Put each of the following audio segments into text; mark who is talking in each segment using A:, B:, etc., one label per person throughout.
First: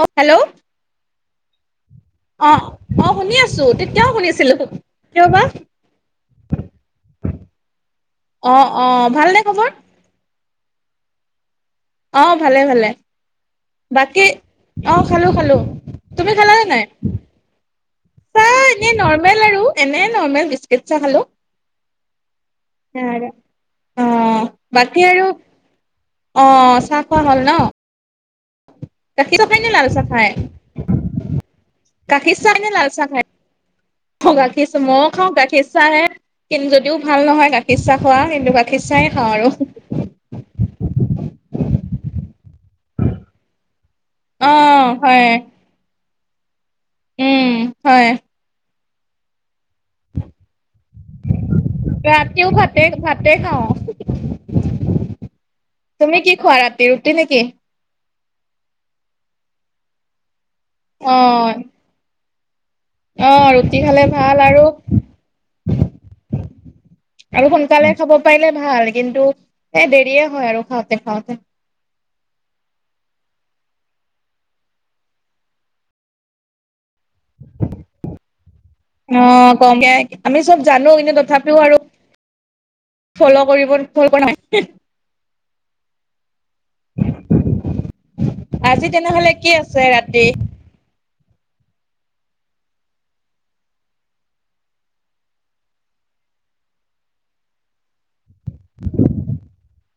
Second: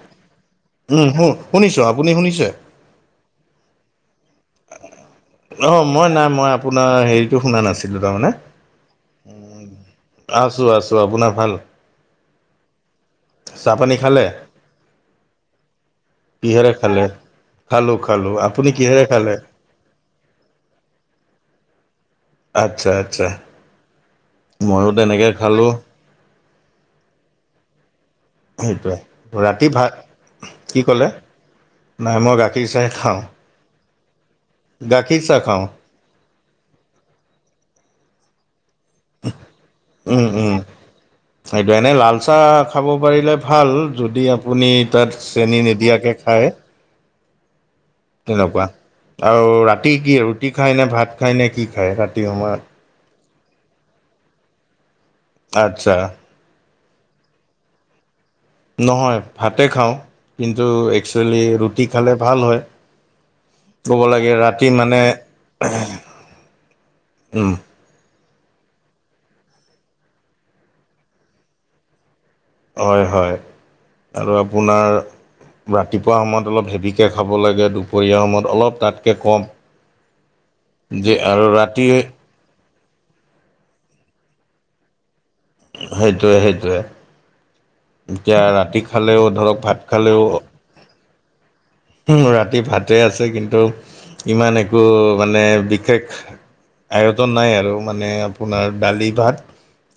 A: অ hello,
B: শুনিছো,
A: অ অ শুনি আছো । তেতিয়া শুনি আছিলো ।
B: অ মই নাই মই আপোনাৰ হেৰিটো শুনা নাছিলো তাৰমানে
A: অ অ
B: উ,
A: ভালনে খবৰ
B: আছো আছো। আপোনাৰ ভাল?
A: অ ভালে ভালে।
B: চাহপানী
A: বাকী
B: খালে
A: অ খালো খালো। তুমি খালা নে
B: কিহেৰে
A: নাই?
B: খালে খালোঁ খালোঁ
A: চাহ
B: আপুনি
A: এনে
B: কিহেৰে খালে
A: নৰ্মেল আৰু এনে নৰ্মেল বিস্কুট চাহ খালো।
B: আচ্ছা আচ্ছা।
A: অ
B: ময়ো
A: বাকী আৰু?
B: তেনেকৈ খালোঁ
A: অ চাহ খোৱা হ'ল ন? গাখীৰ
B: সেইটোৱে
A: চাহ খাই
B: ৰাতি
A: নে
B: ভা,
A: লাল চাহ খাই
B: কি ক'লে? নাই মই
A: চাহ নে
B: গাখীৰ
A: লাল
B: চাই
A: চাহ খাই
B: খাওঁ।
A: অ গাখীৰ চাহ ময়ও খাওঁ গাখীৰ চাহে কিন্তু যদিও ভাল নহয় গাখীৰ চাহ খোৱা কিন্তু খিচাই খাওঁ আৰু।
B: খাই দিও। এনে লাল চাহ খাব পাৰিলে ভাল যদি
A: অ
B: আপুনি তাত
A: হয়
B: চেনি নিদিয়াকে। খাই।
A: উম। হয়
B: তেনেকুৱা আৰু ৰাতি ৰাতি কি ৰুটি খায়নে, ভাত খায়নে কি খায়? ৰাতি
A: ৰাতিও
B: সময়ত।
A: ভাতে ভাতে খাওঁ।
B: আচ্ছা
A: তুমি কি খোৱা ৰাতি ৰুটি নেকি?
B: নহয় ভাতে খাওঁ কিন্তু একচুৱেলি ৰুটি খালে ভাল হয়।
A: অহ ৰুটি
B: ক'ব
A: খালে
B: লাগে
A: ভাল আৰু।
B: ৰাতি মানে
A: আৰু
B: উম,
A: সোনকালে খাব পাইে ভাল কিন্তু এ দেৰিয়ে হয় আৰু খাওঁতে খাওঁতে।
B: হয় হয় আৰু আপোনাৰ ৰাতিপুৱা সময়ত অলপ হেভি কে খাব লাগে। দুপৰীয়া সময়ত অলপ তাতকে
A: অ
B: কম।
A: কমকে আমি চব জানো কিন্তু
B: যে আৰু
A: তথাপিও
B: ৰাতি। এ।
A: ফল কৰিব ফল কৰা নাই।
B: সেইটোৱে সেই। এতিয়া ৰাতি
A: আজি
B: খালেও
A: তেনেহলে কি
B: ধৰক
A: আছে
B: ভাত
A: ৰাতি
B: খালেও। ৰাতি ভাতে আছে কিন্তু ইমান একো মানে বিশেষ। আয়তন নাই আৰু মানে। আপোনাৰ দালি ভাত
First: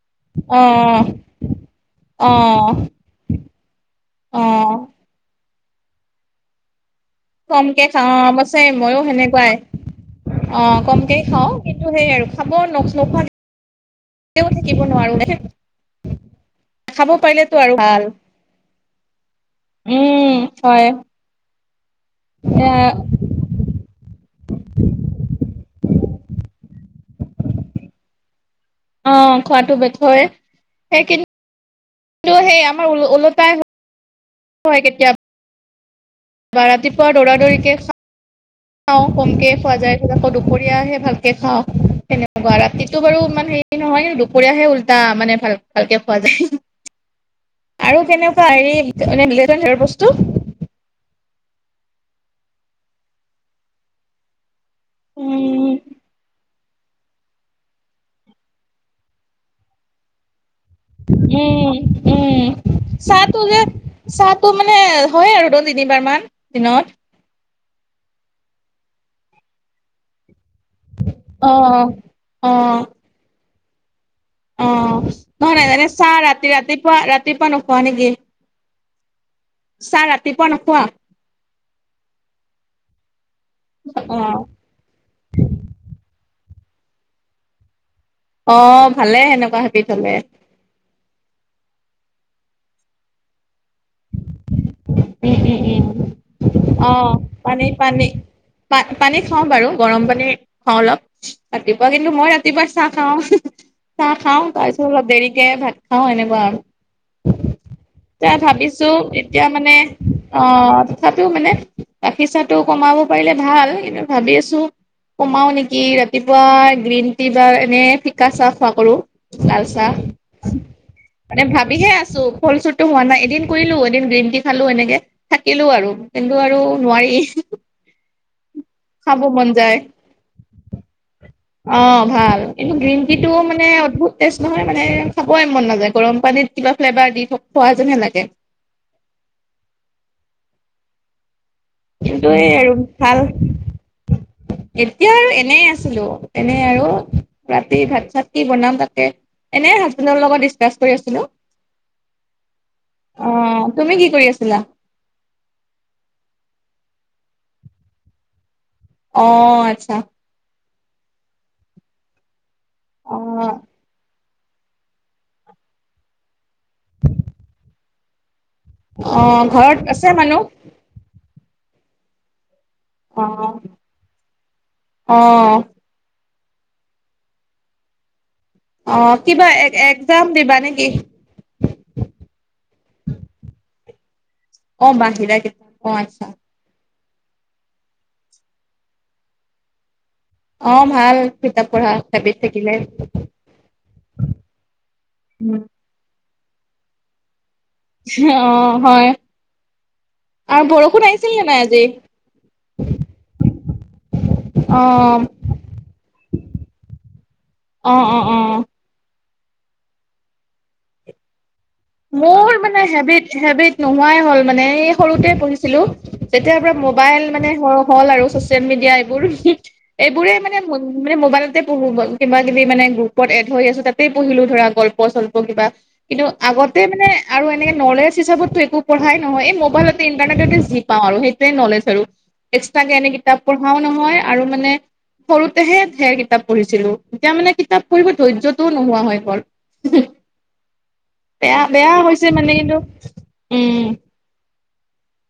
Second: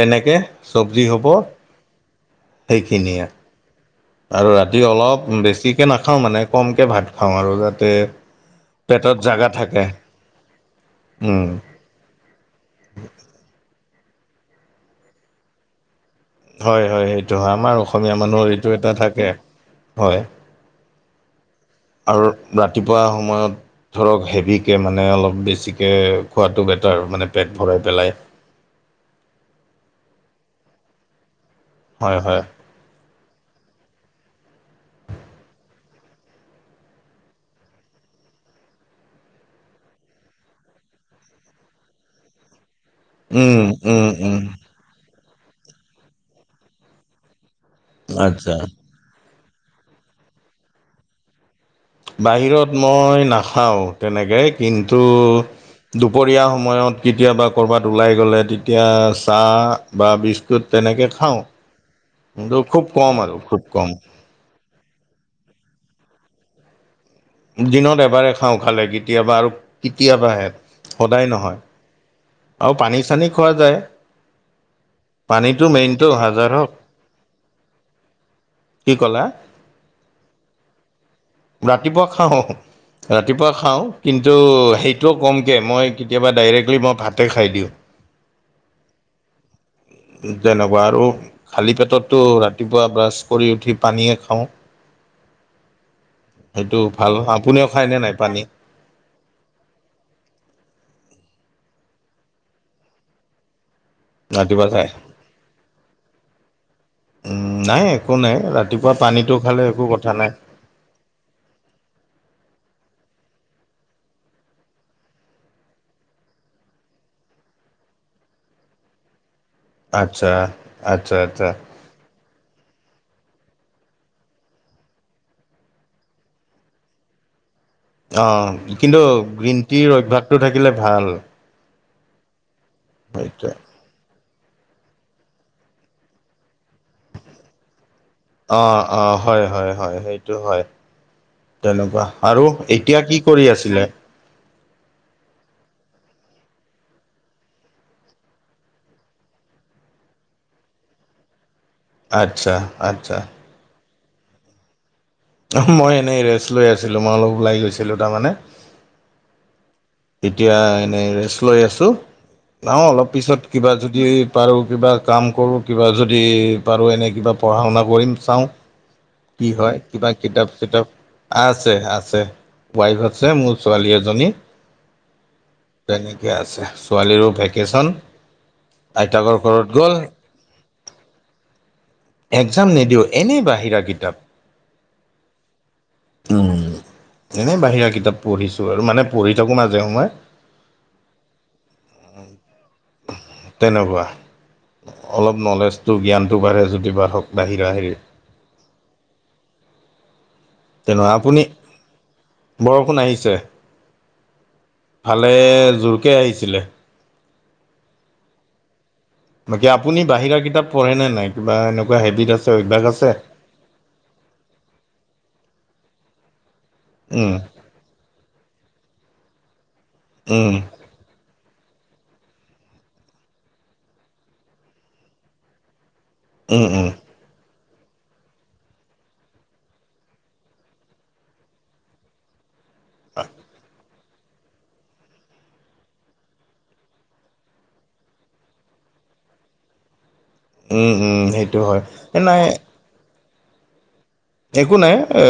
B: তেনেকে
A: অ
B: চব্জি হ'ব।
A: অ
B: সেইখিনিয়ে।
A: অ
B: আৰু ৰাতি অলপ বেছিকে নাখাওঁ মানে কমকে ভাত। খাওঁ আৰু
A: কমকে
B: যাতে
A: খাও অ অৱশ্যে মইও
B: পেটত জাগা
A: সেনেকুৱাই।
B: থাকে
A: অ কমকেই
B: উম
A: খাও কিন্তু সেই আৰু। খাব নোখোৱা কেও থাকিব নোৱাৰো।
B: হয় হয়
A: খাব
B: সেইটো হয়।
A: পাৰিলেতো আৰু
B: আমাৰ
A: ভাল
B: অসমীয়া মানুহৰ এইটো এটা থাকে। হয়
A: উম হয়।
B: আৰু
A: এ
B: ৰাতিপুৱা সময়ত ধৰক হেভিকে মানে অলপ বেছি। কে খোৱাতো বেটাৰ মানে পেট ভৰাই পেলাই।
A: অ খোৱাতো বেষয়। সেইকিন
B: হয়
A: টো
B: হয়
A: সেই আমাৰ ওলোটাই হয় কেতিয়াবা। বা। ৰাতিপুৱা দৌৰা দৌৰিকে খাওঁ। খাওঁ কমকে খোৱা যায়। আকৌ দুপৰীয়া আহে ভালকে খাওঁ সেনেকুৱা। ৰাতি টো বাৰু ইমান
B: উম
A: হেৰি
B: উম
A: নহয়
B: উম
A: দুপৰীয়াহে উল্টা মানে ভাল ভালকে খোৱা যায়। আৰু
B: আচ্ছা
A: কেনেকুৱা হেৰি বস্তু।
B: বাহিৰত মই নাখাওঁ তেনেকে। কিন্তু
A: উম
B: দুপৰীয়া সময় সময়ত কেতিয়াবা কৰবাত উলাই গলে তেতিয়া চাহ বা বিচ 'ত তেনেকে খাওঁ।
A: উম উম
B: কিন্তু খুব কম আৰু
A: চাহটো যে,
B: খুব কম
A: চাহটো মানে হয় আৰু দ তিনিবাৰ মান। দিনত।
B: দিনত এবাৰে খাওঁ খালে কেতিয়াবা আৰু কেতিয়াবাহে সদায়
A: অ
B: নহয়। আৰু
A: অ
B: পানী চানী খোৱা যায়।
A: অ
B: পানীটো
A: নহয় ন
B: মেইনটো
A: চাহ
B: হাজাৰ
A: ৰাতি
B: হওক
A: ৰাতিপুৱা ৰাতিপুৱা নোখোৱা নেকি।
B: কি ক'লা
A: চাহ ৰাতিপুৱা নখুৱা?
B: ৰাতিপুৱা খাওঁ ৰাতি। ৰাতিপুৱা খাওঁ
A: অ
B: কিন্তু সেইটোও কমকৈ মই কেতিয়াবা ডাইৰেক্টলি মই ভাতে খাই দিওঁ।
A: অ ভালে সেনেকুৱা হেবিট হলে।
B: তেনেকুৱা আৰু খালী পেট। ততটো ৰাতিপুৱা ব্ৰাছ কৰি উঠি পানীয়ে খাওঁ।
A: উম উম উম
B: সেইটো
A: অ
B: ভাল আপুনিও খাইনে নাই পানী।
A: পা পানী খাওঁ বাৰু গৰম পানী খাওঁ অলপ ৰাতিপুৱা কিন্তু মই ৰাতিপুৱা চাহ খাওঁ। চাহ খাওঁ
B: ৰাতিপুৱা
A: তাৰ পিছত
B: খায়
A: অলপ দেৰিকে ভাত খাওঁ এনেকুৱা আৰু
B: উম, নাই একো
A: ত
B: নাই
A: ভাবিছোঁ।
B: ৰাতিপুৱা পানীটো
A: এতিয়া
B: খালে
A: মানে
B: একো কথা নাই
A: অ তথাপিও মানে গখিৰ চাহটো কমাব পাৰিলে ভাল কিন্তু ভাবি আছো কমাও নেকি ৰাতিপুৱা গ্ৰীণ টি বা এনে ফিকা চাহ খোৱা কৰো। লালচাহ
B: আচ্ছা আচ্ছা
A: মানে
B: আচ্ছা
A: ভাবিহে আছো ফল চুটো হোৱা নাই এদিন। কৰিলো এদিন গ্ৰীণ টি খালো এনেকে থাকিলো আৰু কিন্তু আৰু নোৱাৰি।
B: অ কিন্তু
A: খাব মন
B: গ্ৰীণ
A: যায়
B: টিৰ অভ্যাসটো থাকিলে ভাল।
A: অ ভাল এইটো গ্ৰীণ টিটো
B: সেইটোৱে,
A: মানে অদ্ভুত টেষ্ট নহয় মানে খাবই মন নাযায় গৰম পানীত কিবা ফ্লেভাৰ দি খোৱা যেন লাগে।
B: অ', অ', হয়, হয়, হয়, সেইটো হয়। তেনেকুৱা
A: কিন্তু সেই আৰু
B: এতিয়া কি
A: ভাল
B: কৰি আছিলে?
A: এতিয়া আৰু এনে আছিলো। এনে আৰু ৰাতি ভাত চাত কি বনাম তাকে এনে হাজবেণ্ডৰ লগত ডিচকাচ কৰি আছিলো।
B: আচ্ছা আচ্ছা
A: অ তুমি কি কৰি আছিলা?
B: মই এনেই ৰেচ লৈ আছিলোঁ মই অলপ ওলাই গৈছিলোঁ তামানে।
A: অ অচ্ছা
B: এতিয়া এনেই ৰেষ্ট লৈ আছোঁ অ অলপ পিছত কিবা যদি। পাৰোঁ কিবা কাম কৰোঁ কিবা যদি পাৰোঁ এনে কিবা পঢ়া শুনা কৰিম চাওঁ। কি
A: ঘৰত
B: হয়
A: আছে
B: কিবা
A: মানুহ
B: কিতাপ চিতাপ আছে আ আছে ৱাইফ আছে মোৰ
A: অ
B: ছোৱালী এজনী,
A: অ।
B: ঠিকে আছে ছোৱালীৰো ভেকেশ্যন।
A: অ কিবা এক একজাম দিবা নেকি।
B: একজাম নিদিও এনেই বাহিৰা কিত
A: অ বাহিৰা কে অ আচ্ছা।
B: এনে বাহিৰা কিতাপ পঢ়িছো আৰু মানে পঢ়ি থাকো মাাজে সময়ে।
A: অ ভাল কিতাপ পঢ়া হেবিত থাকিলে।
B: তেনেকুৱা অলপ নলেজটো, জ্ঞানটো বাঢ়ে যদি বাঢ়ক। বাহিৰা হেৰি
A: অ হয় আৰু বৰষুণ
B: তেনেকুৱা
A: আহিছিল
B: আপুনি
A: নে নাই আজি?
B: বৰষুণ আহিছে,
A: অ
B: ভালে জোৰকে আহিছিলে।
A: অ-অ-অ
B: বাকী আপুনি বাহিৰা কিতাপ পঢ়েনে নাই? কিবা এনেকুৱা হেবিট আছে
A: মোৰ মানে
B: অভ্যাস আছে
A: হেবিট, হেবিট নোহোৱাই হ'ল মানে। এই সৰুতে পঢ়িছিলো, যেতিয়াৰ পৰা মোবাইল
B: উম
A: মানে হল আৰু চছিয়েল মিডিয়া এইবোৰ, এইবোৰেই
B: উম
A: মানে মোবাইল পঢ়ো। কিবা কিবি মানে গ্ৰুপত এড হৈ আছো, তাতেই পঢ়িলো ধৰা গল্প-চল্প কিবা
B: উম
A: আগতে
B: উম
A: মানে আৰু এনেকে নলেজ হিচাপতটো একো পঢ়াই নহয়। এই মোবাইলতে ইণ্টাৰনেটতে যি পাওঁ আৰু। সেইটোৱে নলেজ আৰু। এক্সট্ৰা কে এনে কিতাপ পঢ়াও নহয় আৰু মানে সৰুতেহে ঢেৰ কিতাপ পঢ়িছিলো। এতিয়া মানে কিতাপ পঢ়িব ধৈৰ্য্যটোও নোহোৱা হৈ গ'ল। উহো।
B: উম উম। সেইটো হয়
A: বেয়া-বেয়া হৈছে
B: নাই
A: মানে কিন্তু, উম।
B: একো নাই এ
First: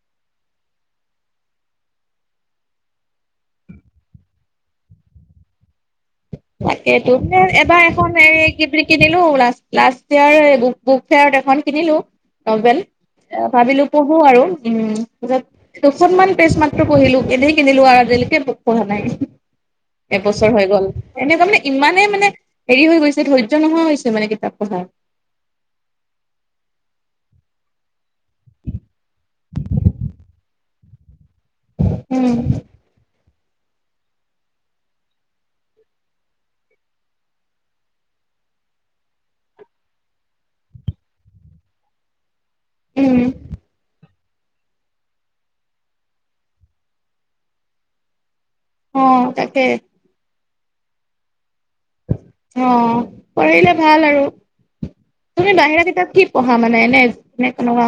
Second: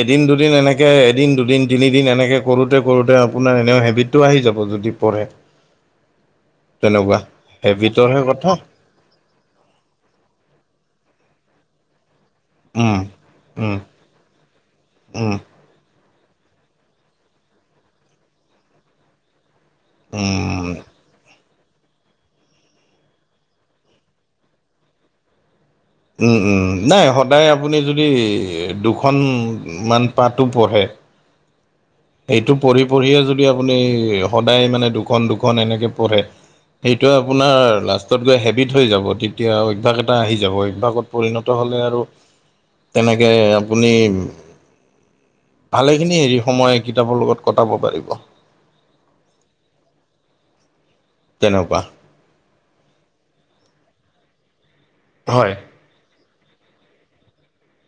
B: এদিন, দুদিন এনেকে এদিন, দুদিন, তিনিদিন এনেকৈ কৰোঁতে কৰোঁতে আপোনাৰ এনেও হেবিট টো আহি যাব যদি পঢ়ে।
A: তাকেইটো।
B: তেনেকুৱা
A: এবাৰ এখন
B: হেবিটৰহে কথা
A: এই কিনিলো লা লাষ্ট ইয়াৰৰ বুক বুক ফেয়াৰত এখন কিনিলো নভেল।
B: উম, উম,
A: ভাবিলো পঢ়ো আৰু উম
B: উম,
A: তাৰছত অকনমান পেজ মাত্ৰ পঢ়িলো। এনে কিনিলো আৰু আজিলৈকে আৰু প পঢ়া নাই। এবছৰ হৈ
B: উম,
A: গ'ল। এনেকুৱা মানে ইমানেই মানে হেৰি হৈ গৈছে, ধৈৰ্য্য নোহোৱা হৈছে মানে কিতাপ পঢ়াৰ।
B: ওম-ওম, নাই সদায় আপুনি যদি দুখনমান পাতো পঢ়ে। সেইটো
A: উম
B: পঢ়ি পঢ়িয়ে যদি আপুনি সদায় মানে দুখন দুখন এনেকে পঢ়ে। সেইটো আপোনাৰ লাষ্টত গৈ হেবিট হৈ যাব। তেতিয়া অভ্যাস এটা আহি যাব অভ্যাসত পৰিণত হ হলে আৰু
A: উম
B: তেনেকে আপুনি ভালেখিনি হেৰি সময় কিতাপৰ লগত কটাব পাৰিব।
A: উ তাকে।
B: তেনেকুৱা।
A: অ পঢ়িলে ভাল আৰু।
B: হয়।
A: তুমি বাহিৰা কিতাপ কি পহা মানে এনে এনে কেনেকুৱা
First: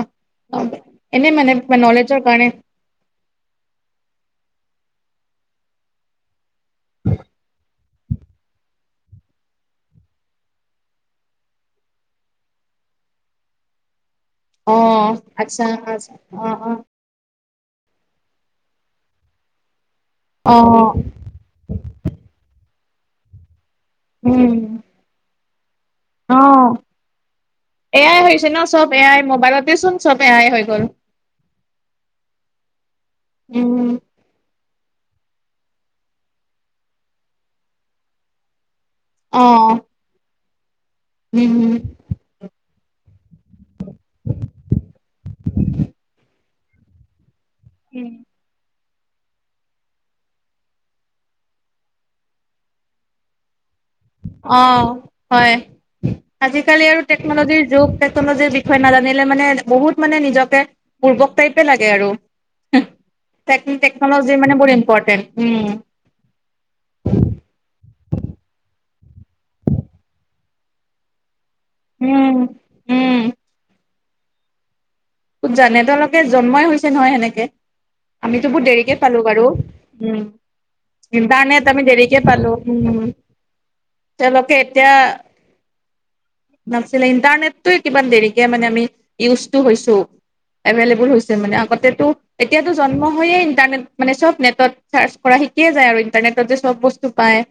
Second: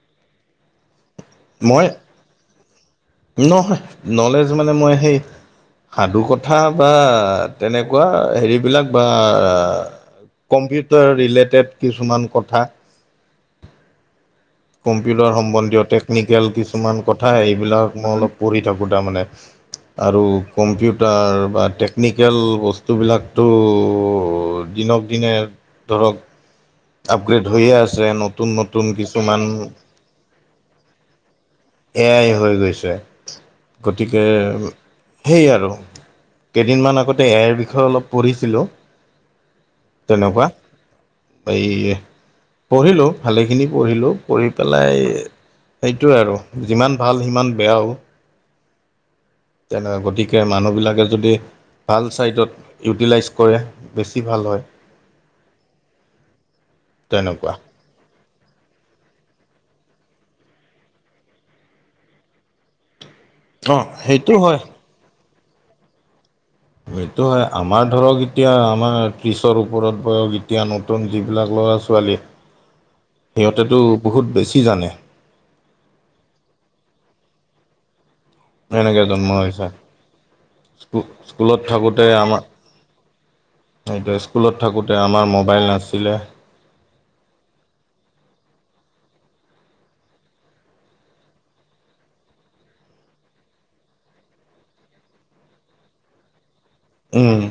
A: এনেই মানে মে
B: মই
A: নলেজৰ কাৰনে
B: এটো মানে মই সেই সাধু কথা বা তেনেকুৱা হেৰিবলাক বা কম্পিউটাৰ ৰিলেটেত কিছুমান কথা
A: [inaudible]
B: কম্পিউটাৰ
A: আচ্ছা
B: সম্বন্ধীয়
A: আচ্ছা অ
B: টেকনিকেল
A: অ
B: কিছুমান কথা হেই সেবিলাক মই অলপ পঢ়ি থাকোঁ তাৰমানে। আৰু
A: অ
B: কম্পিউটাৰ বা টেকনিকেল বস্তুবিলাকটো টো দিনক দিনে ধৰক
A: অঁ।
B: আপগ্ৰেড হৈয়ে আছে
A: এয়াই
B: নতুন
A: হৈছে ন
B: নতুন
A: চব এয়াই
B: কিছুমান
A: মোবাইলতে চোন চব এয়াই হৈ গ'ল।
B: এয়াই হৈ গৈছে।
A: উম
B: গতিকে সেই আৰু কেইদিনমান আগতে এ আই বিষয়ে অলপ পঢ়িছিলোঁ।
A: অ
B: তেনেকুৱা।
A: উম
B: এই ই পঢ়িলোঁ ভালেখিনি পঢ়িলোঁ পঢ়ি পেলাই সেইটোৱে আৰু যিমান ভাল সিমান বেয়াও।
A: উম
B: তেনে গতিকে মানুহবিলাকে যদি ভাল চাইডত ইউটিলাইজ কৰে। বেছি ভাল হয়
A: অহ, হয় আজিকালি আৰু
B: তেনেকুৱা
A: টেকনলজিৰ যুগ। টেকনলজিৰ বিষয়ে নাজানিলে মানে বহুত মানে নিজকে বুৰ্ব্বক টাইপে লাগে আৰু। হেহ তেক
B: অঁ সেইটো
A: টেকনলজি মানে
B: হয়
A: বহুত ইম্পৰ্টেণ্ট উম ।
B: সেইটো হয় আমাৰ ধৰক এতিয়া আমাৰ ত্ৰিছৰ ওপৰত বয়স এতিয়া নতুন যিবিলাক ল'ৰা- ছোৱালী
A: উম উম
B: সিহঁতেতো বহুত বেছি জানে।
A: ক'ত জানে তেওঁলোকে জন্মই হৈছে নহয় সেনেকে। আমিতো বহুত দেৰিকে
B: এনেকে
A: পালো
B: জন্ম
A: বাৰু
B: হৈছে
A: উম।
B: স্কু স্কুলত
A: ইণ্টাৰনেট আমি
B: থাকোঁতে
A: দেৰিকে
B: আমাৰ
A: পালো ওম।
B: সেইটোৱে স্কুলত থাকোতে আমাৰ মবাইল নাছিলে
A: নাছিলে ইণ্টাৰনেটটো কিমান দেৰিকে মানে আমি ইউজটো হৈছো। এভেইলেবল হৈছে মানে আগতেটো এতিয়াতো জন্ম হৈয়ে ইণ্টাৰনেট মানে চব নেটত চাৰ্চ কৰা শিক যায় আৰু ইণ্টাৰনেটত চব বস্তু পাই
B: উম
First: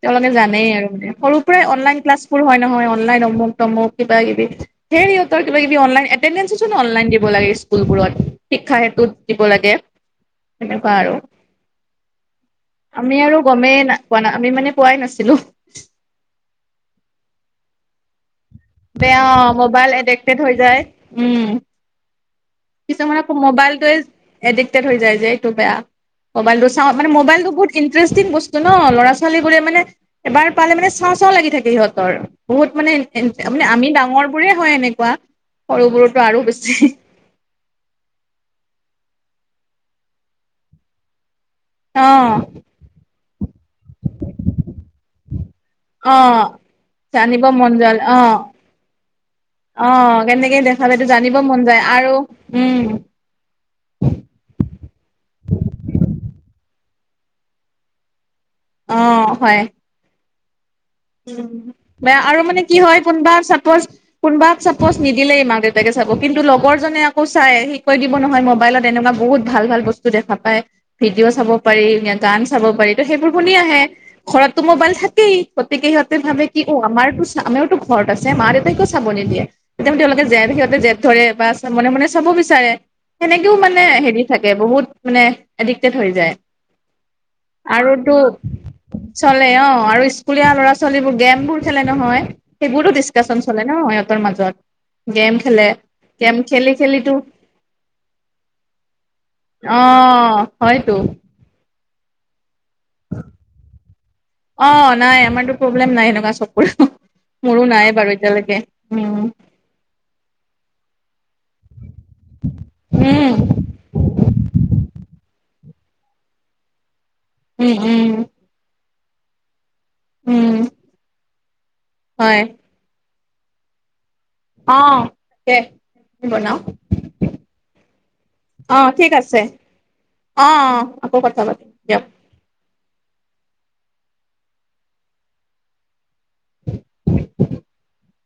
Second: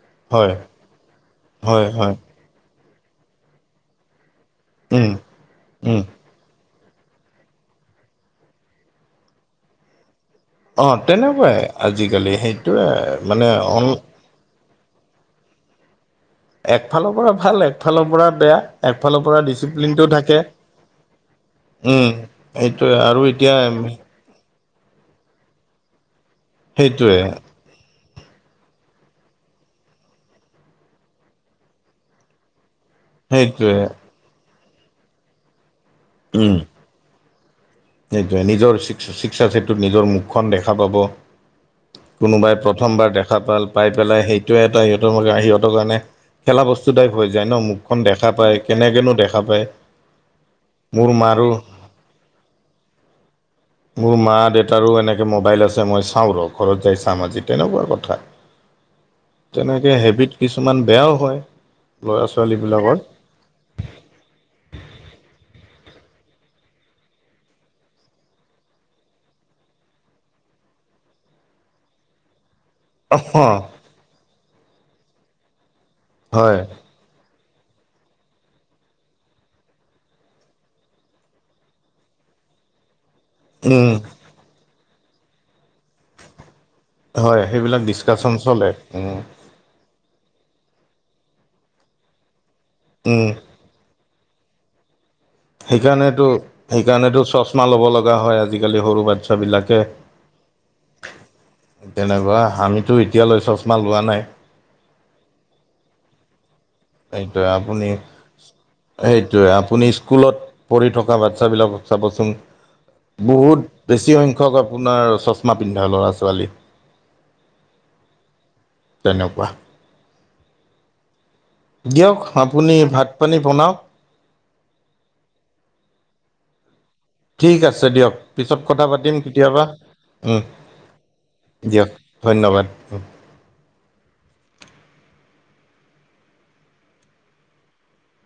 A: তেওঁ মানে
B: হয়
A: জানেই আৰু সৰু পৰাই অনলাইন ক্লাছবোৰ হয় নহয়। অনলাইন অমুক- তমুক কিবা কিবি ধেৰ
B: উম
A: সিহঁতৰ কিবা -কিবি
B: উম
A: এটেন্দেঞ্চন অনলাইন দিব লাগে স্কুলবোৰত শিক্ষা হেতুত দিব লাগে।
B: অ
A: তেনেকুৱা আৰু
B: তেনেকুৱাই আজিকালি সেইটোৱে
A: [inaudible] আমি আৰু
B: মানে
A: গমেই
B: অন
A: ন পোৱা নাই আমি মানে পোৱাই নাছিলো। [inaudible]
B: একফালৰ পৰা ভাল একফালৰ পৰা বেয়া। একফালৰ
A: বেয়া
B: পৰা
A: মোবাইল
B: ডিচিপ্লিনটো
A: এডেক্টেড
B: থাকে
A: হৈ যায় উম।
B: উম সেইটোৱে আৰু
A: কিছুমানে খুব
B: এতিয়া
A: মোবাইলটোৱে এডিক্টেড হৈ যায় যে এইটো বেয়া মবাইল টো চাওঁ মানে
B: সেইটোৱে
A: মবাইলতটো বহুত ইটাৰেষ্টিং বস্তু ন ল'ৰা -ছোৱালীবোৰে মানে এবাৰ পালে মানে চাওঁ -চাওঁ লাগি থাকে সিহঁতৰ বহুত মানে -মানে
B: সেইটোৱে
A: আমি ডাঙৰ বোৰে হয় এনেকুৱা সৰুবোৰতো আৰু
B: উম
A: বেছি।
B: সেইটোৱে নিজৰ চিকসা চেটোত নিজৰ মুখখন দেখা পাব।
A: অ',
B: কোনোবাই প্ৰথমবাৰ দেখা পাল পাই পেলাই সেইটোয়ে এটা সিহঁতৰ মে সিহঁত কাৰণে
A: অ'।
B: খেলা বস্তু টাইপ হৈ
A: জানিব
B: যায়
A: মন
B: ন'মুখখন দেখা
A: অ',
B: পায় কেনেকেনো দেখা পায়।
A: অ', কেনেকে দেখা বাউদেও
B: মোৰ
A: জানিব
B: মাৰো
A: মন যায় আৰু উম।
B: মোৰ মা, দেউতাৰো এনেকে মবাইল আছে মই চাওঁ ৰ ঘৰত যাই চাম আজি তেনেকুৱা কথা। [inaudible] তেনেকে হেবিট কিছুমান বেয়াও হয়
A: উম,
B: ল'ৰা
A: আৰু মানে কি
B: ছোৱালীবিলাকৰ
A: হয় কোনোবাৰ চাপজ কোনোবাক চাপজ নিদিলে মা - দেউতা তাকে চাব কিন্তু লগৰজনে আকৌ চাই সি কৈ দিব নহয় মোবাইলত এনেকুৱা বহুত ভাল- ভাল বস্তু দেখা পায়। ভিডিঅ চাব পাৰি এ গান চাব পাৰি ত' সেইবোৰ শুনি আহে ঘৰত টো মোবাইল থাকেই গতিকে সিহঁতে ভাবে
B: হয়
A: কি অ আমাৰতো আমাৰতো ঘৰত আছে মা- দেউতাই কিয় চাব নিদিয়ে তেতিয়া তেওঁলোকে জেদ সিহঁতে জেদ ধৰে বা মনে -মনে চাব। বিচাৰে সেনেকেও মানে
B: উম
A: হেৰি থাকে বহুত মানে এডিক্টেড হৈ যায়।
B: হয়
A: [inaudible]
B: সেইবিলাক
A: আৰু তো
B: ডিছকাশ্যন চলে উম
A: চলে অ' আৰু ইস্কু স্কুলীয়া ল'ৰা -ছোৱালীবোৰ গেমবোৰ খেলে নহয় সেইবোৰো
B: উম
A: ডিচকাচন চলে ন সিহঁতৰ মাজত। গেম খেলে
B: সেইকাৰণেতো
A: গেম খেলি খেলিতো
B: -সেইকাৰণেতো চছমা ল'ব লগা হয় আজিকালি সৰু বাচ্ছাবিলাকে।
A: অহ -হয়তো।
B: তেনেকুৱা আমিতো এতিয়ালৈ চছমা লোৱা নাই।
A: অ নাই আমাৰো প্ৰব্লেম নাই সনেকুৱা চব। উম
B: সেইটোৱে আপুনি স্কুলত পঢ়ি থকা বাচছাবিলকক চাবচোন বহুত
A: উম
B: বেছিসংখ্যক আপোনাৰ চছমা পিন্ধা ল'ৰা -ছোৱালী।
A: উম- উম।
B: তেনেকুৱা।
A: উম।
B: দিয়ক
A: হয়
B: আপুনি ভাত পানী বনাৱক।
A: অ তাকে বনাও।
B: ঠিক আছে দিয়ক পিছত
A: অ
B: কথা
A: ঠিক
B: পাতিম
A: আছে
B: কেতিয়াবা, উম
A: অ অ আকৌ কথা পাতিম
B: দিয়ক ধন্যবাদ।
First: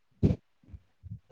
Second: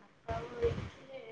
B: অ। [inaudible] [unintelligible]